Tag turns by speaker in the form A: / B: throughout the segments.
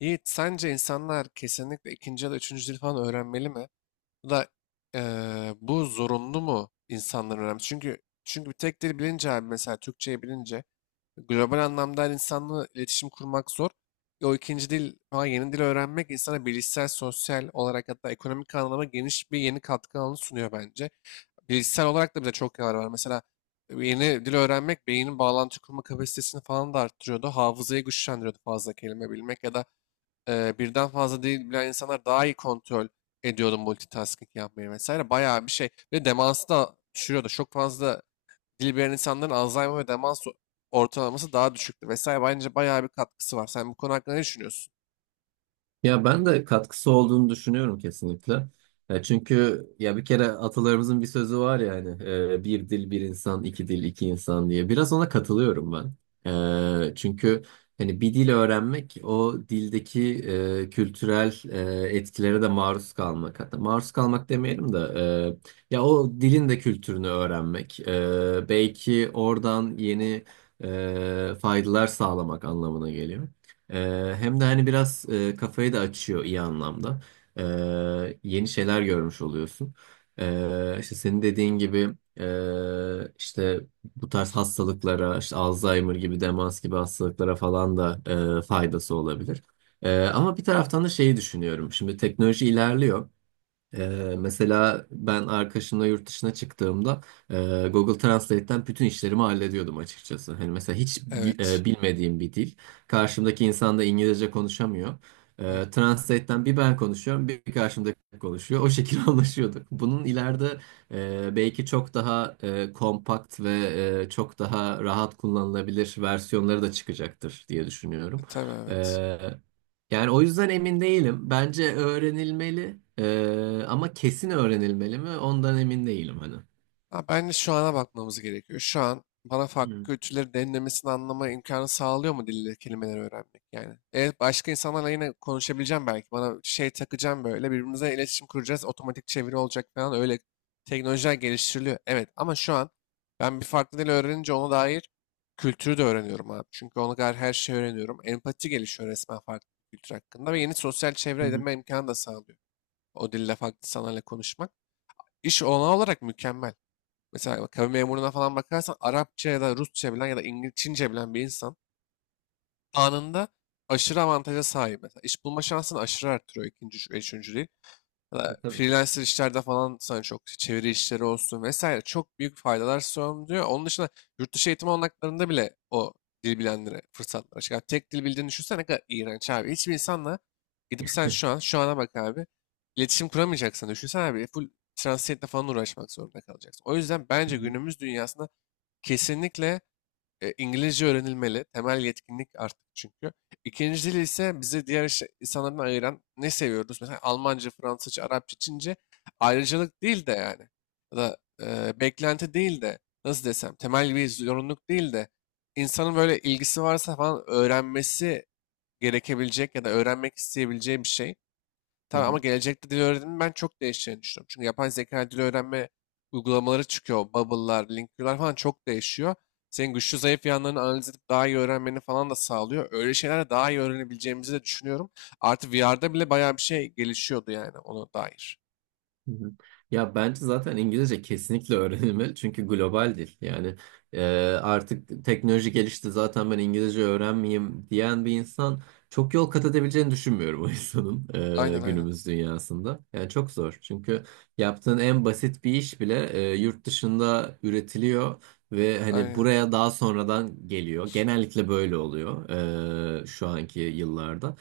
A: Yiğit, sence insanlar kesinlikle ikinci ya da üçüncü dil falan öğrenmeli mi? Bu da bu zorunlu mu insanların öğrenmesi? Çünkü bir tek dil bilince abi mesela Türkçeyi bilince global anlamda her insanla iletişim kurmak zor. O ikinci dil falan yeni dil öğrenmek insana bilişsel, sosyal olarak hatta ekonomik anlamda geniş bir yeni katkı alanı sunuyor bence. Bilişsel olarak da bize çok yarar var. Mesela yeni dil öğrenmek beynin bağlantı kurma kapasitesini falan da arttırıyordu. Hafızayı güçlendiriyordu fazla kelime bilmek ya da birden fazla dil bilen insanlar daha iyi kontrol ediyordu multitasking yapmayı vesaire. Bayağı bir şey. Ve demansı da düşürüyordu. Çok fazla dil bilen insanların Alzheimer ve demans ortalaması daha düşüktü vesaire. Bence bayağı bir katkısı var. Sen bu konu hakkında ne düşünüyorsun?
B: Ya ben de katkısı olduğunu düşünüyorum kesinlikle. Ya çünkü ya bir kere atalarımızın bir sözü var ya hani bir dil bir insan iki dil iki insan diye. Biraz ona katılıyorum ben. Çünkü hani bir dil öğrenmek o dildeki kültürel etkilere de maruz kalmak. Hatta maruz kalmak demeyelim de ya o dilin de kültürünü öğrenmek. Belki oradan yeni faydalar sağlamak anlamına geliyor. Hem de hani biraz kafayı da açıyor iyi anlamda. Yeni şeyler görmüş oluyorsun. İşte senin dediğin gibi işte bu tarz hastalıklara, işte Alzheimer gibi, demans gibi hastalıklara falan da faydası olabilir. Ama bir taraftan da şeyi düşünüyorum. Şimdi teknoloji ilerliyor. Mesela ben arkadaşımla yurt dışına çıktığımda e, Google Translate'ten bütün işlerimi hallediyordum açıkçası. Hani mesela hiç
A: Evet.
B: bilmediğim bir dil. Karşımdaki insan da İngilizce konuşamıyor.
A: Aynen.
B: Translate'ten bir ben konuşuyorum, bir karşımdaki konuşuyor. O şekilde anlaşıyorduk. Bunun ileride belki çok daha kompakt ve çok daha rahat kullanılabilir versiyonları da çıkacaktır diye düşünüyorum.
A: Tabii evet.
B: Yani o yüzden emin değilim. Bence öğrenilmeli. Ama kesin öğrenilmeli mi? Ondan emin değilim hani.
A: Ha, bence şu ana bakmamız gerekiyor. Şu an bana farklı
B: Hmm.
A: kültürleri derinlemesine anlama imkanı sağlıyor mu dille kelimeleri öğrenmek yani? Evet başka insanlarla yine konuşabileceğim belki. Bana şey takacağım böyle birbirimize iletişim kuracağız. Otomatik çeviri olacak falan öyle teknolojiler geliştiriliyor. Evet ama şu an ben bir farklı dil öğrenince ona dair kültürü de öğreniyorum abi. Çünkü ona dair her şeyi öğreniyorum. Empati gelişiyor resmen farklı bir kültür hakkında ve yeni sosyal
B: Hı
A: çevre
B: hı.
A: edinme imkanı da sağlıyor. O dille farklı insanlarla konuşmak. İş olanağı olarak mükemmel. Mesela bak, kamu memuruna falan bakarsan Arapça ya da Rusça bilen ya da İngilizce, Çince bilen bir insan anında aşırı avantaja sahip. Mesela iş bulma şansını aşırı arttırıyor ikinci, üçüncü değil. Ya da
B: Tabii.
A: freelancer işlerde falan sana çok çeviri işleri olsun vesaire çok büyük faydalar sunuyor. Onun dışında yurt dışı eğitim olanaklarında bile o dil bilenlere fırsatlar açık. Yani tek dil bildiğini düşünsene ne kadar iğrenç abi. Hiçbir insanla gidip sen şu an, şu ana bak abi. İletişim kuramayacaksın. Düşünsene abi full translate'le falan uğraşmak zorunda kalacaksın. O yüzden
B: Hı
A: bence
B: hı.
A: günümüz dünyasında kesinlikle İngilizce öğrenilmeli. Temel yetkinlik artık çünkü. İkinci dil ise bizi diğer insanlardan ayıran ne seviyoruz? Mesela Almanca, Fransızca, Arapça, Çince ayrıcalık değil de yani. Ya da beklenti değil de nasıl desem temel bir zorunluluk değil de insanın böyle ilgisi varsa falan öğrenmesi gerekebilecek ya da öğrenmek isteyebileceği bir şey.
B: Hı
A: Tamam ama
B: hı.
A: gelecekte dil öğrenimi ben çok değişeceğini düşünüyorum. Çünkü yapay zeka dil öğrenme uygulamaları çıkıyor. Bubble'lar, Linker'lar falan çok değişiyor. Senin güçlü zayıf yanlarını analiz edip daha iyi öğrenmeni falan da sağlıyor. Öyle şeylerle daha iyi öğrenebileceğimizi de düşünüyorum. Artı VR'da bile bayağı bir şey gelişiyordu yani ona dair.
B: Hı hı. Ya bence zaten İngilizce kesinlikle öğrenilmeli çünkü global dil. Yani e, artık teknoloji gelişti zaten ben İngilizce öğrenmeyeyim diyen bir insan çok yol kat edebileceğini düşünmüyorum o insanın
A: Aynen aynen.
B: günümüz dünyasında. Yani çok zor çünkü yaptığın en basit bir iş bile yurt dışında üretiliyor ve hani
A: Aynen.
B: buraya daha sonradan geliyor. Genellikle böyle oluyor şu anki yıllarda.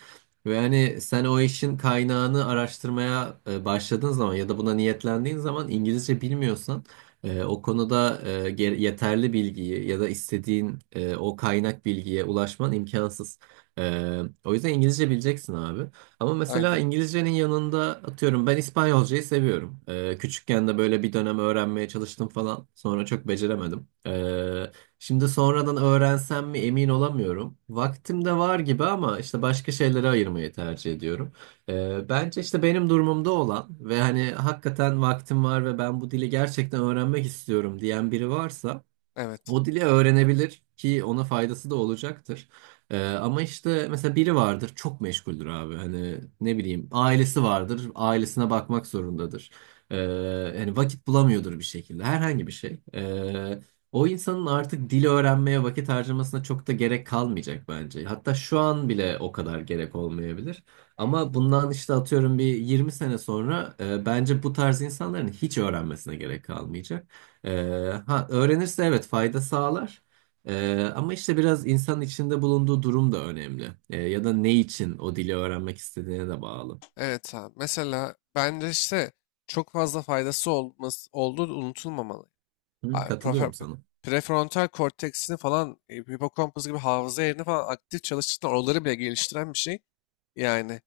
B: Ve hani sen o işin kaynağını araştırmaya başladığın zaman ya da buna niyetlendiğin zaman İngilizce bilmiyorsan o konuda yeterli bilgiyi ya da istediğin o kaynak bilgiye ulaşman imkansız. O yüzden İngilizce bileceksin abi. Ama mesela
A: Aynen.
B: İngilizcenin yanında atıyorum ben İspanyolcayı seviyorum. Küçükken de böyle bir dönem öğrenmeye çalıştım falan. Sonra çok beceremedim. Şimdi sonradan öğrensem mi emin olamıyorum. Vaktim de var gibi ama işte başka şeylere ayırmayı tercih ediyorum. Bence işte benim durumumda olan ve hani hakikaten vaktim var ve ben bu dili gerçekten öğrenmek istiyorum diyen biri varsa
A: Evet.
B: o dili öğrenebilir ki ona faydası da olacaktır. Ama işte mesela biri vardır çok meşguldür abi. Hani ne bileyim ailesi vardır ailesine bakmak zorundadır. Ee, Yani vakit bulamıyordur bir şekilde herhangi bir şey. O insanın artık dil öğrenmeye vakit harcamasına çok da gerek kalmayacak bence. Hatta şu an bile o kadar gerek olmayabilir. Ama bundan işte atıyorum bir 20 sene sonra bence bu tarz insanların hiç öğrenmesine gerek kalmayacak. Ha, öğrenirse evet fayda sağlar. Ama işte biraz insanın içinde bulunduğu durum da önemli. Ya da ne için o dili öğrenmek istediğine de bağlı.
A: Evet abi. Mesela bence işte çok fazla faydası olması, olduğu unutulmamalı.
B: Hı,
A: Abi
B: katılıyorum sana.
A: prefrontal korteksini falan, hipokampus gibi hafıza yerini falan aktif çalıştıran oraları bile geliştiren bir şey. Yani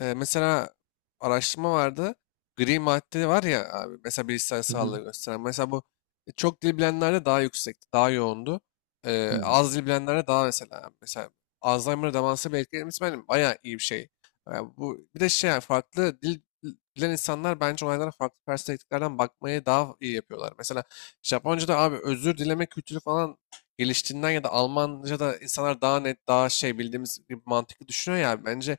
A: mesela araştırma vardı. Gri madde var ya abi mesela bilişsel
B: Hı
A: sağlığı
B: hı.
A: gösteren. Mesela bu çok dil bilenlerde daha yüksekti, daha yoğundu.
B: Hı hı.
A: Az dil bilenlerde daha mesela Alzheimer'a demansa bir etkilemesi benim bayağı iyi bir şey. Bu bir de şey yani farklı dil bilen insanlar bence olaylara farklı perspektiflerden bakmayı daha iyi yapıyorlar. Mesela Japonca'da abi özür dileme kültürü falan geliştiğinden ya da Almanca'da insanlar daha net, daha şey bildiğimiz gibi mantıklı düşünüyor ya. Bence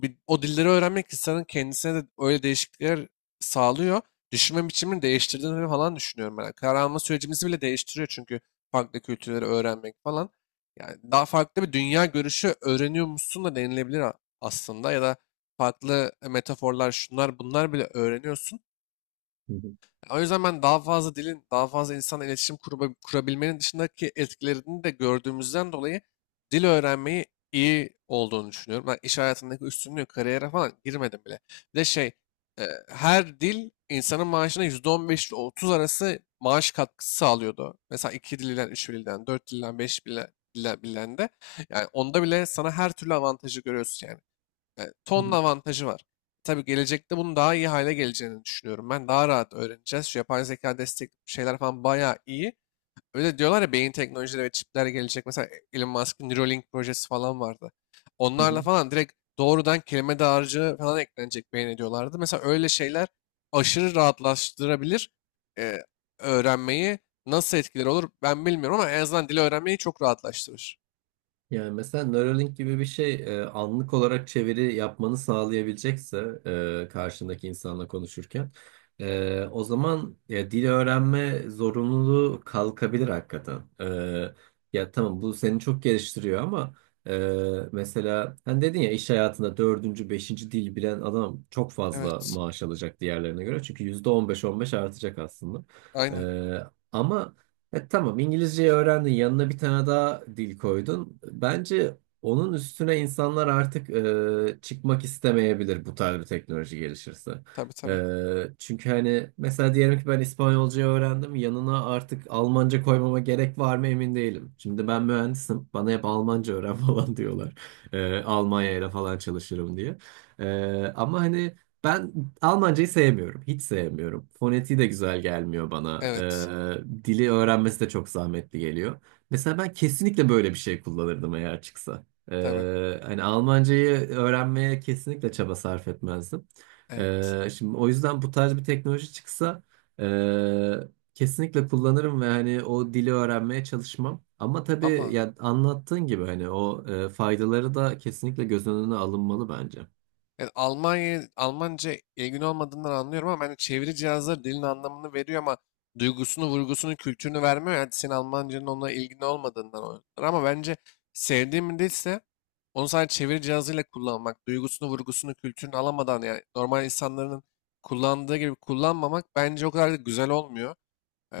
A: bir, o dilleri öğrenmek insanın kendisine de öyle değişiklikler sağlıyor. Düşünme biçimini değiştirdiğini falan düşünüyorum ben. Karar alma sürecimizi bile değiştiriyor çünkü farklı kültürleri öğrenmek falan. Yani daha farklı bir dünya görüşü öğreniyormuşsun da denilebilir aslında ya da farklı metaforlar şunlar bunlar bile öğreniyorsun.
B: Hı
A: O yüzden ben daha fazla dilin, daha fazla insanla iletişim kurabilmenin dışındaki etkilerini de gördüğümüzden dolayı dil öğrenmeyi iyi olduğunu düşünüyorum. Ben iş hayatındaki üstünlüğü, kariyere falan girmedim bile. Bir de şey, e, her dil insanın maaşına %15 ile %30 arası maaş katkısı sağlıyordu. Mesela iki dilden, üç dilden, dört dilden, beş dilden de. Yani onda bile sana her türlü avantajı görüyorsun yani. Yani
B: hı.
A: tonla avantajı var. Tabii gelecekte bunun daha iyi hale geleceğini düşünüyorum. Ben daha rahat öğreneceğiz. Şu yapay zeka destekli şeyler falan bayağı iyi. Öyle diyorlar ya beyin teknolojileri ve çipler gelecek. Mesela Elon Musk'ın Neuralink projesi falan vardı.
B: Hı hı.
A: Onlarla falan direkt doğrudan kelime dağarcığı falan eklenecek beyin diyorlardı. Mesela öyle şeyler aşırı rahatlaştırabilir e, öğrenmeyi. Nasıl etkileri olur ben bilmiyorum ama en azından dili öğrenmeyi çok rahatlaştırır.
B: Yani mesela Neuralink gibi bir şey anlık olarak çeviri yapmanı sağlayabilecekse karşındaki insanla konuşurken o zaman ya, dil öğrenme zorunluluğu kalkabilir hakikaten. Ya tamam bu seni çok geliştiriyor ama mesela hani dedin ya iş hayatında dördüncü, beşinci dil bilen adam çok fazla
A: Evet.
B: maaş alacak diğerlerine göre. Çünkü %15 on beş artacak aslında.
A: Aynen.
B: E, Ama tamam İngilizceyi öğrendin yanına bir tane daha dil koydun. Bence onun üstüne insanlar artık çıkmak istemeyebilir bu tarz bir teknoloji gelişirse.
A: Tabii
B: E,
A: tabii.
B: Çünkü hani mesela diyelim ki ben İspanyolcayı öğrendim yanına artık Almanca koymama gerek var mı emin değilim. Şimdi ben mühendisim bana hep Almanca öğren falan diyorlar. Almanya ile falan çalışırım diye. E, Ama hani ben Almancayı sevmiyorum. Hiç sevmiyorum. Fonetiği de güzel gelmiyor bana.
A: Evet.
B: Dili öğrenmesi de çok zahmetli geliyor. Mesela ben kesinlikle böyle bir şey kullanırdım eğer çıksa.
A: Tabii.
B: Hani Almancayı öğrenmeye kesinlikle çaba sarf etmezdim.
A: Evet.
B: Şimdi o yüzden bu tarz bir teknoloji çıksa kesinlikle kullanırım ve hani o dili öğrenmeye çalışmam. Ama tabii
A: Ama
B: ya anlattığın gibi hani o faydaları da kesinlikle göz önüne alınmalı bence.
A: yani Almanya Almanca ilgin olmadığından anlıyorum ama yani çeviri cihazları dilin anlamını veriyor ama duygusunu, vurgusunu, kültürünü vermiyor. Yani senin Almancanın onunla ilgin olmadığından olabilir. Ama bence sevdiğim bir dilse onu sadece çeviri cihazıyla kullanmak, duygusunu, vurgusunu, kültürünü alamadan yani normal insanların kullandığı gibi kullanmamak bence o kadar da güzel olmuyor.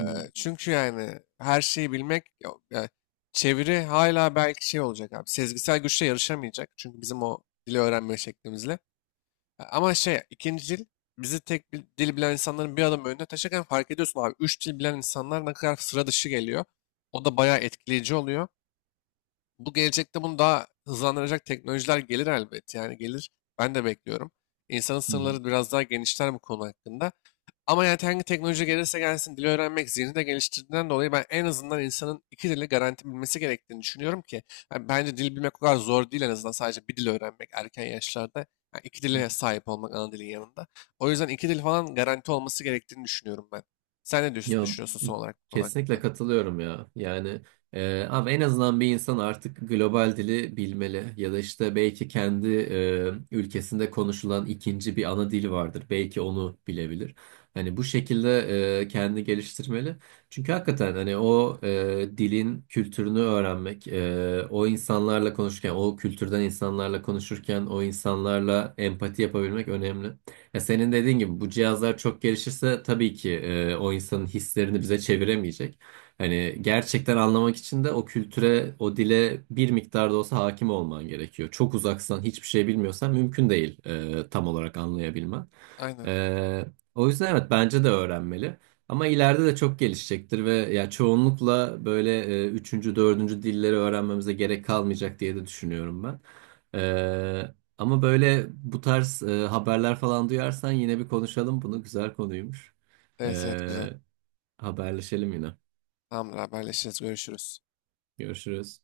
B: Hı
A: Çünkü yani her şeyi bilmek yok. Yani çeviri hala belki şey olacak abi. Sezgisel güçle yarışamayacak. Çünkü bizim o dili öğrenme şeklimizle. Ama şey ikinci dil bizi tek bir dil bilen insanların bir adım önüne taşırken fark ediyorsun abi. Üç dil bilen insanlar ne kadar sıra dışı geliyor. O da bayağı etkileyici oluyor. Bu gelecekte bunu daha hızlandıracak teknolojiler gelir elbet. Yani gelir. Ben de bekliyorum. İnsanın sınırları biraz daha genişler bu konu hakkında. Ama yani hangi teknoloji gelirse gelsin dil öğrenmek zihnini de geliştirdiğinden dolayı ben en azından insanın iki dili garanti bilmesi gerektiğini düşünüyorum ki yani bence dil bilmek o kadar zor değil en azından sadece bir dil öğrenmek erken yaşlarda yani iki
B: hı.
A: dile sahip olmak ana dilin yanında. O yüzden iki dil falan garanti olması gerektiğini düşünüyorum ben. Sen ne
B: Ya
A: düşünüyorsun son olarak bu konu
B: kesinlikle
A: hakkında?
B: katılıyorum ya. Yani abi en azından bir insan artık global dili bilmeli ya da işte belki kendi ülkesinde konuşulan ikinci bir ana dili vardır. Belki onu bilebilir. Hani bu şekilde kendini geliştirmeli. Çünkü hakikaten hani o dilin kültürünü öğrenmek, o insanlarla konuşurken, o kültürden insanlarla konuşurken, o insanlarla empati yapabilmek önemli. Ya senin dediğin gibi bu cihazlar çok gelişirse tabii ki o insanın hislerini bize çeviremeyecek. Hani gerçekten anlamak için de o kültüre, o dile bir miktar da olsa hakim olman gerekiyor. Çok uzaksan, hiçbir şey bilmiyorsan mümkün değil tam olarak anlayabilmen.
A: Aynen.
B: E, O yüzden evet bence de öğrenmeli. Ama ileride de çok gelişecektir ve ya çoğunlukla böyle üçüncü, dördüncü dilleri öğrenmemize gerek kalmayacak diye de düşünüyorum ben. E, Ama böyle bu tarz haberler falan duyarsan yine bir konuşalım bunu. Güzel konuymuş.
A: Evet evet güzel.
B: E, Haberleşelim yine.
A: Tamamdır haberleşiriz görüşürüz.
B: Görüşürüz.